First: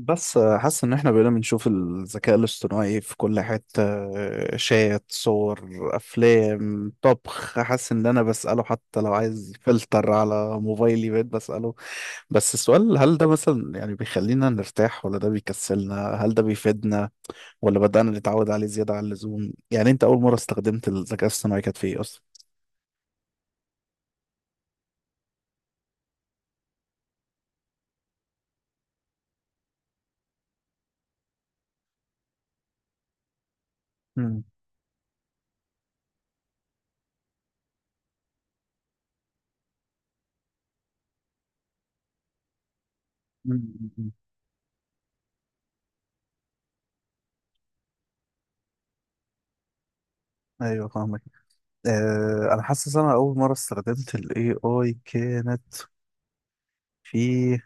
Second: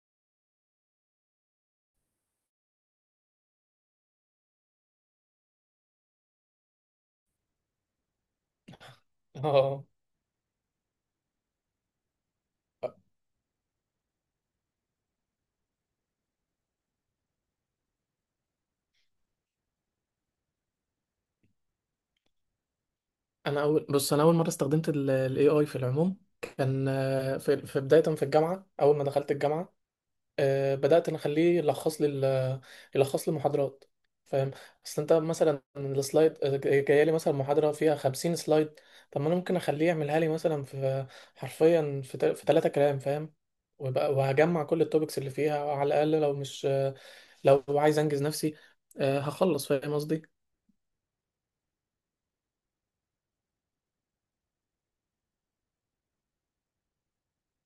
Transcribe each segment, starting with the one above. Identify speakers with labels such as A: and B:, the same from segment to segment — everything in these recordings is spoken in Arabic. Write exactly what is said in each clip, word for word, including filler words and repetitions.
A: بس آه، حاسس ان احنا بقينا بنشوف الذكاء الاصطناعي في كل حتة. آه، شات، صور، افلام طبخ. حاسس ان انا بسأله، حتى لو عايز
B: اه،
A: فلتر على موبايلي بقيت بسأله. بس السؤال، هل ده مثلا يعني بيخلينا نرتاح ولا ده بيكسلنا؟ هل ده بيفيدنا ولا بدأنا نتعود عليه زيادة عن اللزوم؟ يعني انت اول مرة استخدمت الذكاء الاصطناعي كانت في ايه اصلا؟
B: انا اول بص، انا اول مره استخدمت الاي اي في العموم. كان آه، في في بدايه، في الجامعه، اول ما دخلت الجامعه آه، بدات انا اخليه يلخص لي ال- يلخص لي المحاضرات.
A: مم.
B: فاهم؟ اصل انت مثلا السلايد، آه، جايه لي مثلا محاضره فيها 50 سلايد. طب ما انا ممكن اخليه يعملها لي مثلا في، حرفيا، في تل- في ثلاثه كلام. فاهم؟
A: مم. مم.
B: ويبقى- وهجمع كل التوبكس اللي فيها، على الاقل لو مش آه، لو عايز انجز نفسي آه، هخلص. فاهم قصدي؟
A: ايوه، فاهمك. آه انا حاسس انا اول مره استخدمت الاي اي كانت في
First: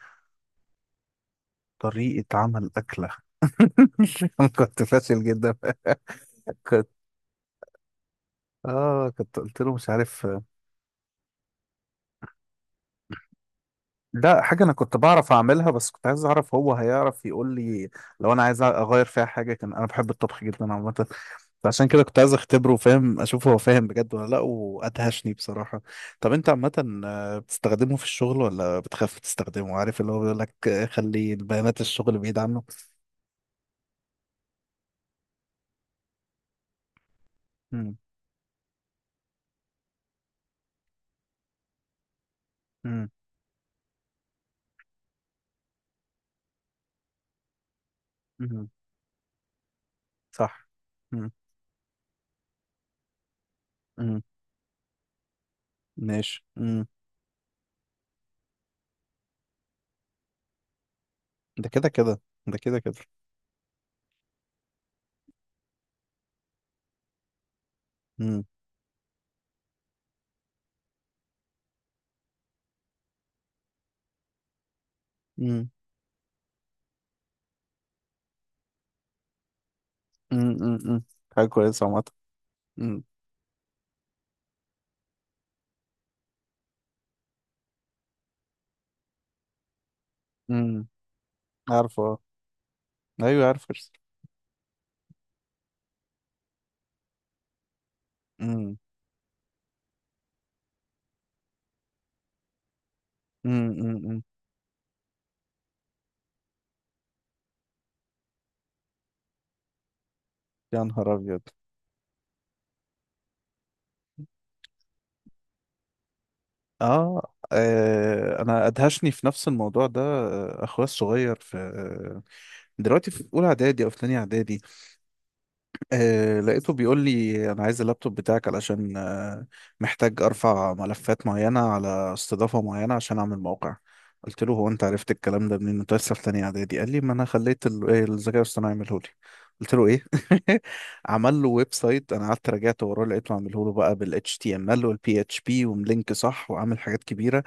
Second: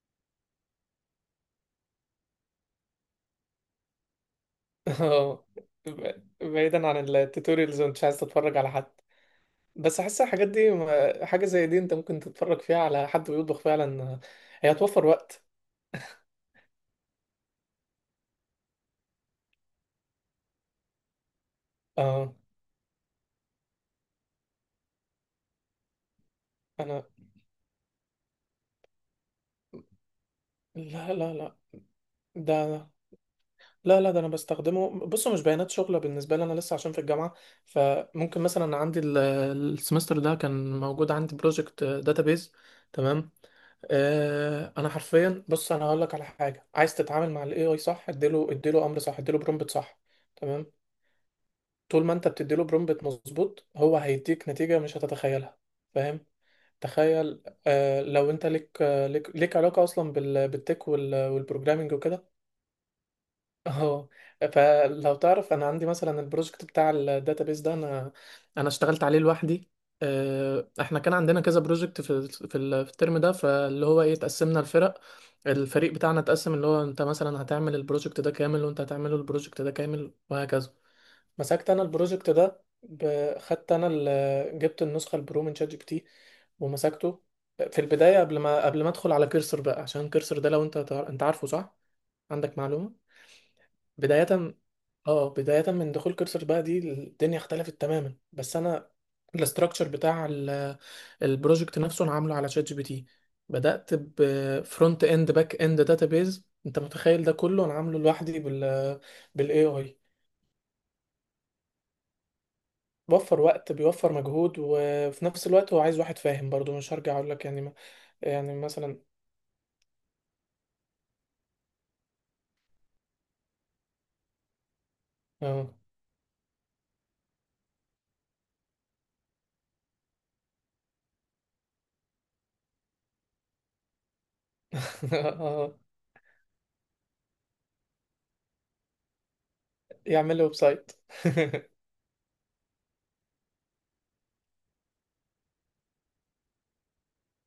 A: طريقة عمل أكلة. أنا كنت فاشل
B: اه.
A: جدا.
B: ب- بعيدا
A: كنت
B: عن التوتوريالز، وانت عايز تتفرج على حد.
A: آه كنت قلت له مش
B: بس احس
A: عارف.
B: الحاجات دي، ما- حاجه زي دي انت ممكن تتفرج فيها على حد بيطبخ فعلا.
A: لا، حاجة
B: هي
A: أنا كنت
B: هتوفر
A: بعرف
B: وقت.
A: أعملها، بس كنت عايز أعرف هو هيعرف يقول لي لو أنا عايز أغير فيها حاجة. كان أنا بحب الطبخ جدا عامة، فعشان كده كنت عايز
B: اه،
A: أختبره وفاهم أشوف هو فاهم بجد ولا لأ، وأدهشني بصراحة. طب أنت عامة،
B: انا.
A: آه، بتستخدمه في الشغل ولا بتخاف تستخدمه؟ عارف اللي هو بيقول لك، آه،
B: لا
A: خلي
B: لا لا.
A: البيانات الشغل بعيد عنه.
B: ده. لا لا، ده انا بستخدمه، بصوا مش بيانات شغله، بالنسبه لي انا لسه عشان في الجامعه.
A: مم.
B: فممكن مثلا عندي ال- السمستر ده كان موجود عندي بروجكت داتابيز،
A: مم.
B: تمام. آه، انا حرفيا، بص، انا هقول لك على حاجه. عايز تتعامل مع الاي اي؟ صح، اديله
A: مم.
B: اديله امر، صح اديله برومبت، صح، تمام.
A: صح. مم.
B: طول ما انت بتديله برومبت مظبوط، هو
A: مم.
B: هيديك نتيجة مش هتتخيلها. فاهم؟
A: ماشي. مم.
B: تخيل، آه لو انت ليك، آه ليك, ليك علاقة اصلا بال- بالتك وال-
A: ده كده
B: والبروجرامينج
A: كده
B: وكده.
A: ده كده كده
B: اه. فلو تعرف، انا عندي مثلا البروجكت بتاع الداتابيس ده، انا
A: امم.
B: انا اشتغلت عليه لوحدي. آه احنا كان عندنا كذا بروجكت في في ال- في الترم ده. فاللي هو ايه، اتقسمنا، الفرق
A: امم.
B: الفريق بتاعنا اتقسم، اللي هو، انت مثلا هتعمل البروجكت ده كامل، وانت هتعمله البروجكت ده كامل،
A: امم. امم.
B: وهكذا.
A: أمم. حاجة
B: مسكت انا
A: كويسة عامة.
B: البروجكت ده،
A: امم.
B: ب- خدت انا، ال- جبت النسخه البرو من شات جي بي تي، ومسكته. في البدايه، قبل ما قبل ما ادخل على كيرسر بقى، عشان كيرسر ده، لو انت
A: امم.
B: تع- انت عارفه، صح؟
A: عارفه، آه.
B: عندك معلومه.
A: ايوه، عارفه.
B: بدايه اه بدايه من دخول كيرسر بقى، دي الدنيا اختلفت تماما. بس
A: امم.
B: انا، الاستراكشر بتاع ال- البروجكت نفسه، انا عامله على شات جي بي تي.
A: امم.
B: بدات
A: أمم، أمم.
B: بفرونت اند، باك اند، داتابيز. انت متخيل ده كله انا عامله لوحدي بال بالاي اي؟
A: يا نهار ابيض.
B: بيوفر وقت، بيوفر مجهود، وفي نفس الوقت هو عايز واحد فاهم برضو، مش هرجع اقول
A: آه.
B: لك يعني، ما
A: اه،
B: يعني
A: انا
B: مثلا.
A: ادهشني في نفس الموضوع ده. آه، اخويا الصغير في آه، دلوقتي في اولى اعدادي او في تانية اعدادي.
B: اه.
A: آه لقيته بيقول لي انا عايز اللابتوب بتاعك علشان آه محتاج ارفع ملفات معينه على استضافه معينه عشان اعمل موقع. قلت له، هو انت عرفت الكلام ده
B: آه،
A: منين؟ انت لسه في تانية اعدادي. قال لي، ما انا خليت ال- إيه، الذكاء الاصطناعي يعمله لي. قلت له ايه؟
B: يعمل له ويب سايت.
A: عمل له ويب سايت. انا قعدت راجعت وراه، لقيته عامله له بقى بال H T M L وال بي إتش بي وملينك صح، وعامل حاجات كبيره،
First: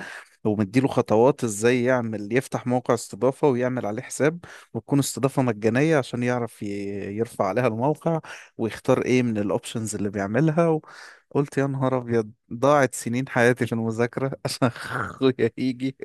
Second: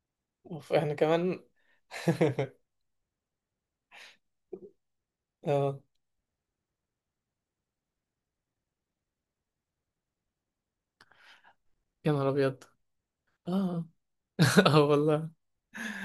B: اوف،
A: ومديله
B: احنا
A: خطوات
B: كمان.
A: ازاي يعمل، يفتح موقع استضافه ويعمل عليه حساب، وتكون استضافة
B: اه،
A: مجانية عشان يعرف ي- يرفع عليها الموقع، ويختار ايه من الاوبشنز اللي بيعملها. وقلت يا نهار
B: يا نهار
A: ابيض،
B: ابيض.
A: ضاعت سنين حياتي في
B: اه،
A: المذاكرة، عشان
B: اه والله.
A: اخويا يجي.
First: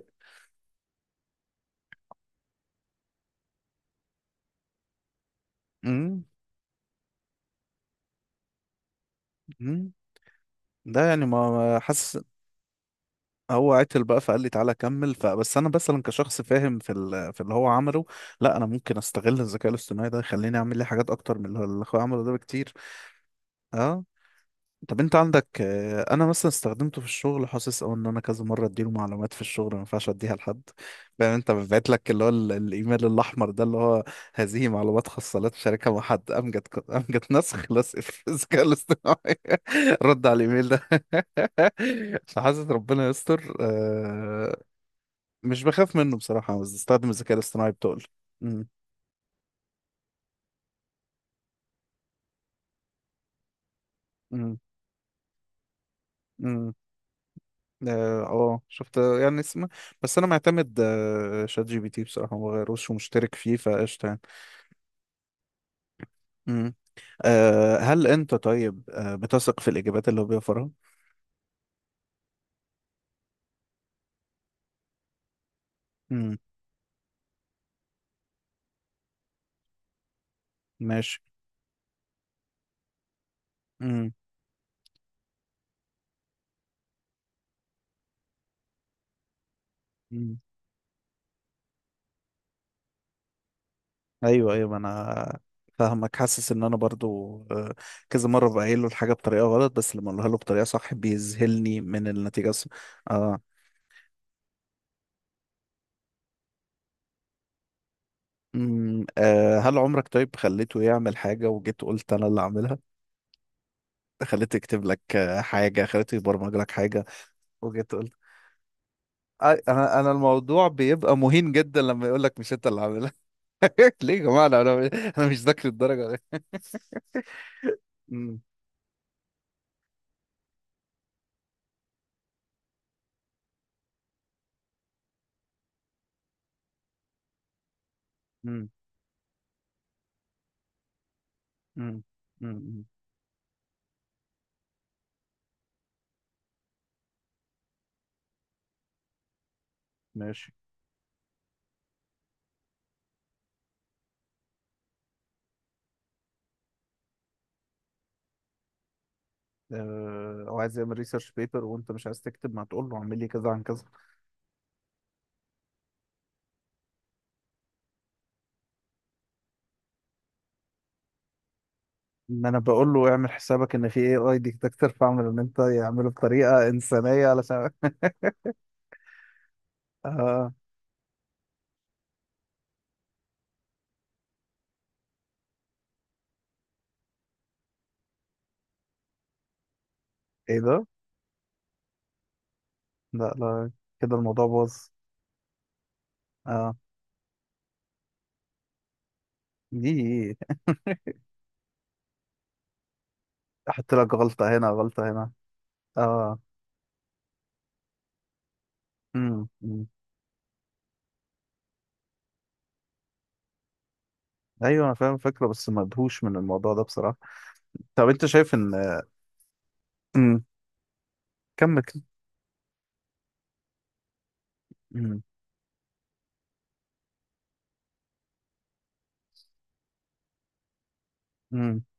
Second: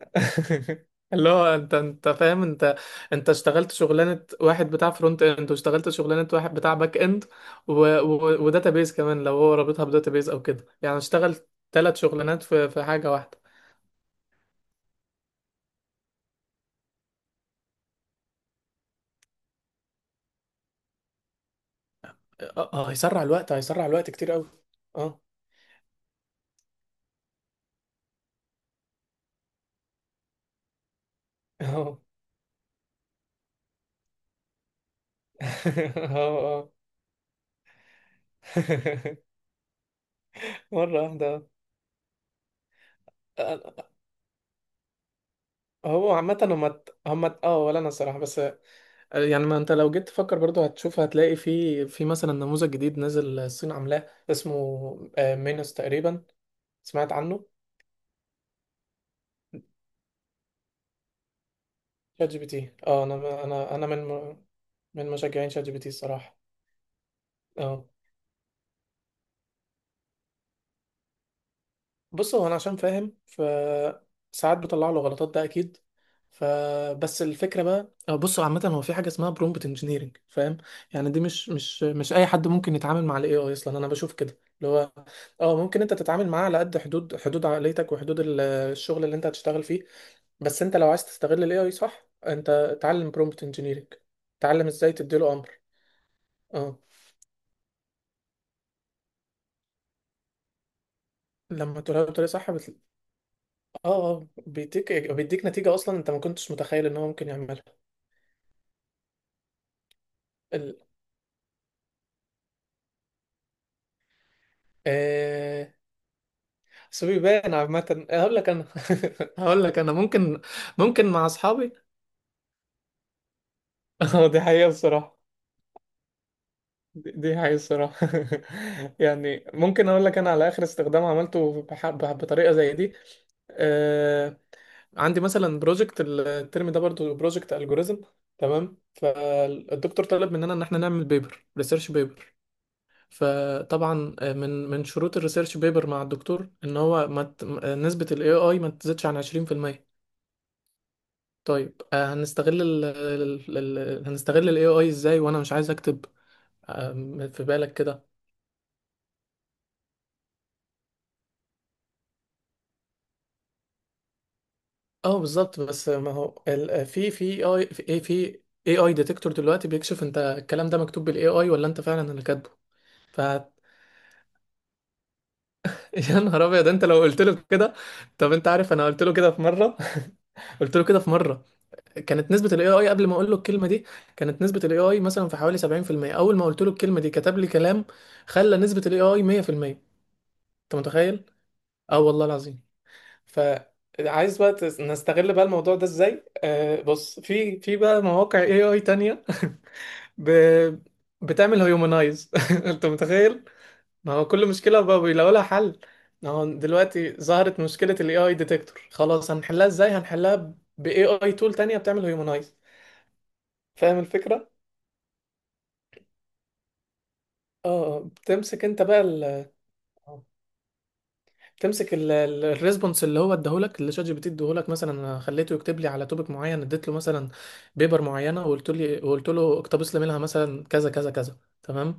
B: اللي هو، انت انت فاهم، انت انت اشتغلت شغلانه واحد بتاع فرونت اند، واشتغلت
A: امم.
B: شغلانه واحد بتاع باك اند، و... و... وداتابيز كمان، لو هو رابطها
A: امم.
B: بداتابيز او كده، يعني
A: ده يعني
B: اشتغل
A: ما ما
B: ثلاث
A: حاسس
B: شغلانات في في حاجه واحده.
A: هو عتل بقى، فقال لي تعالى كمل. فبس انا مثلا كشخص فاهم في ال- في اللي هو عمله، لا انا ممكن استغل الذكاء الاصطناعي ده يخليني اعمل لي حاجات اكتر من اللي هو- اللي اخويا عمله ده
B: اه،
A: بكتير.
B: آه، هيسرع الوقت، هيسرع
A: اه.
B: الوقت كتير قوي.
A: طب انت
B: اه،
A: عندك، آه، انا مثلا استخدمته في الشغل، حاسس او ان انا كذا مره اديله معلومات في الشغل ما ينفعش اديها لحد. فاهم، انت ببعت
B: اه.
A: لك اللي هو ال- الايميل الاحمر ده، اللي هو، هذه معلومات خاصه لا تشاركها مع
B: اه،
A: حد. امجد
B: اه.
A: ك- امجد نسخ لصق في الذكاء الاصطناعي. رد على الايميل ده.
B: مرة واحدة.
A: فحاسس ربنا
B: آه،
A: يستر.
B: آه،
A: آه، مش بخاف
B: هو
A: منه
B: عامة،
A: بصراحه،
B: هما
A: بس
B: ت-
A: استخدم
B: هما
A: الذكاء
B: ت- اه
A: الاصطناعي
B: ولا انا
A: بتقل.
B: الصراحة، بس آه،
A: امم.
B: يعني ما انت لو جيت تفكر برضو هتشوف، هتلاقي في في مثلا نموذج جديد نزل الصين عاملاه اسمه آه، مينوس تقريبا.
A: امم.
B: سمعت عنه؟
A: اه. آه، شفت يعني اسم، بس انا معتمد آه، شات جي بي تي
B: شات
A: بصراحه،
B: جي
A: ما
B: بي تي.
A: بغيروش
B: اه،
A: ومشترك
B: انا
A: فيه
B: انا انا من
A: فقشطه يعني.
B: م- من مشجعين شات جي بي تي، الصراحة.
A: مم. آه،
B: اه،
A: هل انت طيب، آه، بتثق في الاجابات اللي هو بيوفرها؟
B: بص، هو انا عشان فاهم، فساعات بطلع له غلطات، ده اكيد.
A: امم.
B: فبس الفكره بقى، أه بص، هو عامه هو في حاجه اسمها برومبت انجينيرنج. فاهم؟ يعني
A: ماشي.
B: دي مش مش مش اي حد ممكن يتعامل مع الاي اي اصلا. انا
A: امم.
B: بشوف كده، اللي هو، اه، ممكن انت تتعامل معاه على قد حدود حدود عقليتك، وحدود ال- الشغل اللي انت هتشتغل فيه.
A: امم.
B: بس انت لو عايز تستغل الاي اي صح، انت اتعلم برومبت انجينيرنج،
A: ايوه،
B: اتعلم
A: ايوه. ما
B: ازاي تديله
A: انا
B: امر.
A: فاهمك. حاسس ان انا
B: اه،
A: برضو، آه، كذا مره بقايل له الحاجه بطريقه غلط، بس لما اقولها له بطريقه صح بيذهلني
B: لما تقولها
A: من
B: بطريقه صح
A: النتيجه الص-
B: بتل...
A: اه.
B: اه آه، بيديك بيديك نتيجه اصلا انت ما كنتش متخيل ان هو ممكن يعملها.
A: امم. آه، هل عمرك طيب خليته يعمل حاجه، وجيت قلت انا اللي اعملها؟ خليته يكتب لك آه،
B: آه،
A: حاجة، خليته يبرمج لك حاجة،
B: بس بيبان
A: وجيت
B: عامة،
A: قلت،
B: هقول لك انا.
A: آه،
B: هقول لك انا،
A: انا انا
B: ممكن،
A: الموضوع
B: ممكن
A: بيبقى
B: مع
A: مهين
B: اصحابي.
A: جدا لما يقول لك مش انت اللي عاملها. ليه يا
B: اه، دي
A: جماعة؟ انا
B: حقيقة
A: انا
B: بصراحة.
A: أنا مش ذاكر الدرجة دي.
B: دي دي حقيقة بصراحة.
A: امم.
B: يعني ممكن اقول لك انا على اخر استخدام عملته بح- بح- بطريقة زي دي. آه، عندي مثلا بروجكت الترم ده برضو، بروجكت الجوريزم،
A: امم.
B: تمام. الدكتور طلب مننا ان احنا نعمل بيبر ريسيرش
A: امم.
B: بيبر.
A: امم.
B: فطبعا آه، من من شروط الريسيرش بيبر مع الدكتور، ان هو ما ت- نسبة الاي اي ما تزيدش عن عشرين في المية.
A: ماشي.
B: طيب آه، هنستغل ال ال- ال- هنستغل ال اي اي ازاي، وانا مش عايز اكتب، آه، في بالك كده.
A: آه، هو عايز يعمل ريسيرش بيبر وانت مش عايز تكتب، ما تقول له اعمل لي كذا عن كذا.
B: اه، بالظبط. بس ما هو ال- في في اي في إيه، في اي اي ديتكتور دلوقتي بيكشف انت الكلام ده مكتوب بال اي اي ولا انت فعلا اللي
A: ان
B: كاتبه.
A: انا بقول له،
B: ف
A: اعمل حسابك ان في اي اي ديتكتور، فاعمل ان انت يعمله
B: يا نهار
A: بطريقه
B: ابيض، انت لو قلت
A: انسانيه
B: له
A: علشان.
B: كده. طب انت عارف، انا قلت له كده في مره.
A: آه.
B: قلت له كده في مره. كانت نسبه الاي اي قبل ما اقول له الكلمه دي، كانت نسبه الاي اي مثلا في حوالي سبعين في المية. اول ما قلت له الكلمه دي، كتب لي كلام خلى نسبه الاي اي مية في المية.
A: ايه
B: انت
A: ده؟
B: متخيل؟ اه والله العظيم.
A: لا، لا كده
B: فعايز
A: الموضوع
B: بقى تس-
A: باظ.
B: نستغل بقى الموضوع ده ازاي؟
A: اه.
B: آه بص، في في بقى مواقع اي اي تانية، ب...
A: دي.
B: بتعمل هيومنايز. انت متخيل؟
A: احط
B: ما
A: لك
B: هو كل
A: غلطة هنا،
B: مشكلة بقى
A: غلطة
B: بيلاقوا
A: هنا.
B: لها حل. ما
A: اه.
B: هو دلوقتي ظهرت مشكلة الاي اي ديتكتور، خلاص،
A: امم.
B: هنحلها
A: أمم.
B: ازاي؟ هنحلها باي اي تول تانية بتعمل هيومنايز. فاهم الفكرة؟
A: ايوه، انا فاهم الفكرة، بس مدهوش من الموضوع ده بصراحة.
B: اه آه.
A: طب انت شايف
B: بتمسك انت
A: ان.
B: بقى،
A: امم. كمل
B: تمسك
A: كده.
B: ال- ال- الريسبونس اللي هو اداهولك، اللي شات جي بي تي اداهولك. مثلا أنا
A: امم.
B: خليته يكتب لي على توبيك معين، اديت له مثلا بيبر معينه، وقلت لي وقلت له اقتبس لي منها مثلا كذا كذا كذا،
A: امم.
B: تمام.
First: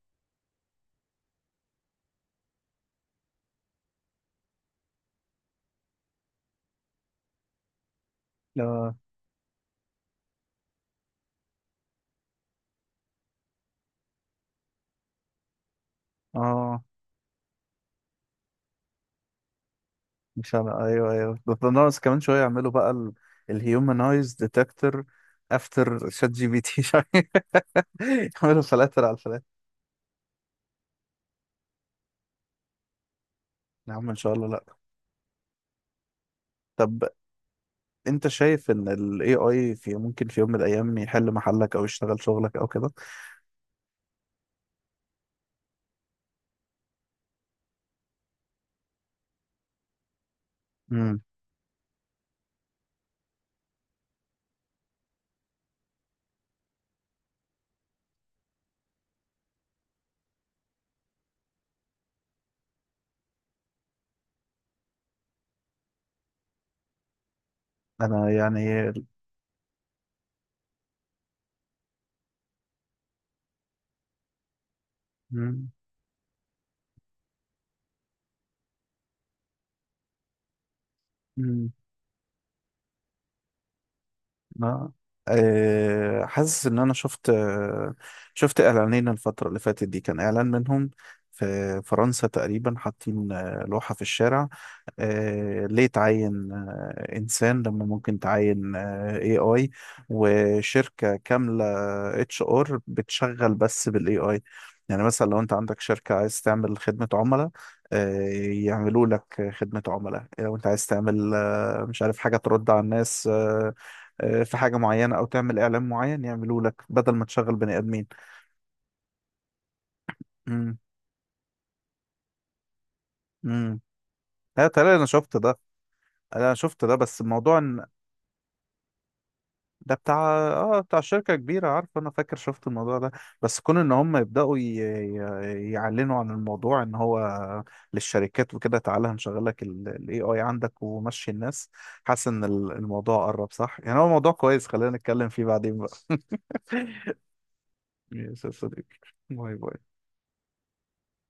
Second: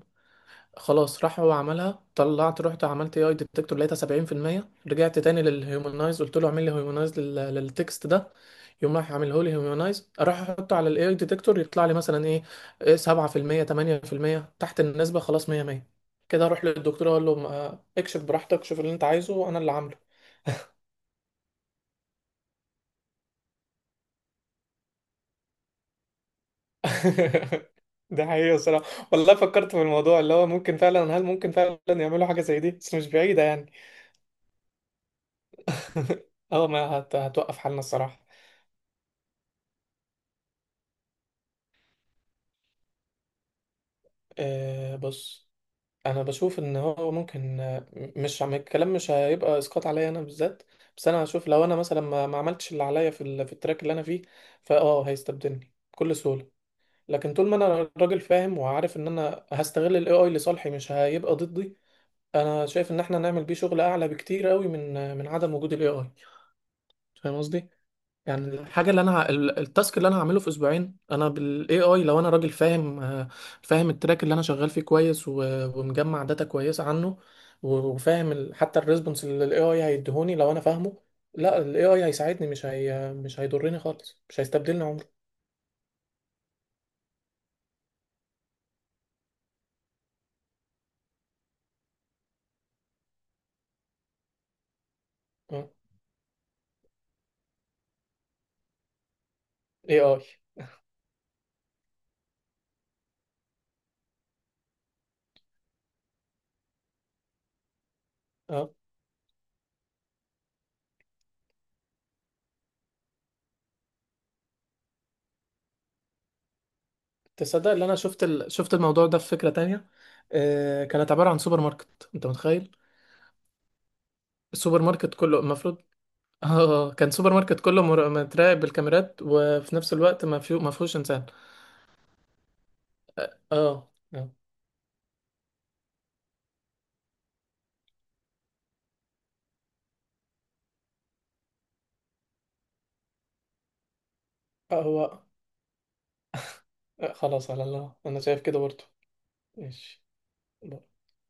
B: خلاص، راح هو عملها. طلعت رحت عملت اي اي ديتكتور، لقيتها سبعين في المية. رجعت تاني للهيومنايز، قلت له اعمل لي هيومنايز للتكست ده.
A: اه.
B: يقوم راح عامله لي هيومنايز، اروح احطه على الاي اي ديتكتور يطلع لي مثلا ايه إيه سبع في المية، ثمانية بالمية، تحت النسبه، خلاص. مية مية. كده اروح
A: اه.
B: للدكتور اقول له، ما- اكشف براحتك، شوف اللي انت عايزه، انا اللي عامله.
A: مش انا. ايوه، ايوه. ده ده ناقص كمان شوية، يعملوا بقى الهيومنايز ديتكتور افتر شات جي بي تي.
B: ده حقيقي
A: يعملوا
B: الصراحة،
A: فلاتر على
B: والله
A: الفلاتر.
B: فكرت في الموضوع اللي هو، ممكن فعلا، هل ممكن فعلا يعملوا حاجة زي دي؟ بس مش بعيدة يعني.
A: يا عم ان شاء الله لا.
B: اه، ما
A: طب
B: هت... هتوقف حالنا الصراحة.
A: انت شايف ان الاي اي في ممكن في يوم من الايام يحل محلك او يشتغل شغلك او كده؟
B: أه بص، انا بشوف ان هو ممكن، آه، مش عم الكلام، مش هيبقى اسقاط عليا انا بالذات. بس
A: امم.
B: انا هشوف، لو انا مثلا ما, ما عملتش اللي عليا في, ال... في التراك اللي انا فيه، فاه هيستبدلني بكل سهولة. لكن طول ما انا راجل فاهم وعارف ان انا هستغل الاي اي لصالحي، مش هيبقى ضدي. انا شايف ان احنا نعمل بيه شغل اعلى بكتير قوي من من عدم وجود الاي اي. فاهم قصدي؟
A: انا
B: يعني الحاجه
A: يعني.
B: اللي انا ه- ال- التاسك اللي انا هعمله في اسبوعين انا بالاي اي، لو انا راجل فاهم، آه، فاهم التراك اللي انا شغال فيه كويس، و-
A: مم.
B: ومجمع داتا كويسه عنه، و- وفاهم ال- حتى الريسبونس اللي الاي اي هيديهوني، لو انا فاهمه، لا،
A: مم.
B: الاي اي هيساعدني، مش هي مش هيضرني خالص، مش هيستبدلني
A: آه.
B: عمري.
A: آه، حاسس ان انا شفت، آه، شفت اعلانين الفتره اللي فاتت دي، كان اعلان منهم في فرنسا تقريبا حاطين آه، لوحه في الشارع، آه،
B: اه.
A: ليه تعين آه، انسان لما ممكن تعين اي اي
B: اي اي.
A: وشركه كامله اتش ار بتشغل بس بالاي اي؟ يعني مثلا لو انت عندك شركه عايز تعمل خدمه عملاء، آه،
B: اه.
A: يعملوا لك خدمه عملاء. لو انت عايز تعمل آه، مش عارف حاجه ترد على الناس، آه، آه، في حاجة معينة أو تعمل إعلان معين، يعملوه لك بدل ما تشغل
B: تصدق
A: بني
B: ان انا
A: آدمين.
B: شفت ال... شفت الموضوع ده في فكره تانية.
A: امم.
B: آه، كانت عباره عن سوبر ماركت، انت متخيل؟
A: امم. لا
B: السوبر
A: تقريبا أنا
B: ماركت
A: شفت
B: كله
A: ده
B: المفروض.
A: أنا شفت
B: اه،
A: ده
B: كان
A: بس
B: سوبر
A: الموضوع
B: ماركت كله
A: إن
B: مر- متراقب بالكاميرات، وفي نفس
A: ده بتاع،
B: الوقت ما فيه ما
A: آه
B: فيهوش
A: بتاع
B: انسان.
A: شركة كبيرة. عارف، أنا فاكر شفت الموضوع ده.
B: اه
A: بس كون
B: آه.
A: إن هم يبدأوا ي... ي- يعلنوا عن الموضوع إن هو للشركات وكده، تعالى هنشغل لك ال ال A I عندك ومشي الناس. حاسس إن ال- الموضوع قرب صح؟ يعني هو موضوع كويس،
B: آه،
A: خلينا
B: هو،
A: نتكلم فيه بعدين بقى.
B: آه، خلاص على الله، انا
A: ماشي
B: شايف
A: يا
B: كده برضه.
A: صديقي. باي باي.
B: ماشي.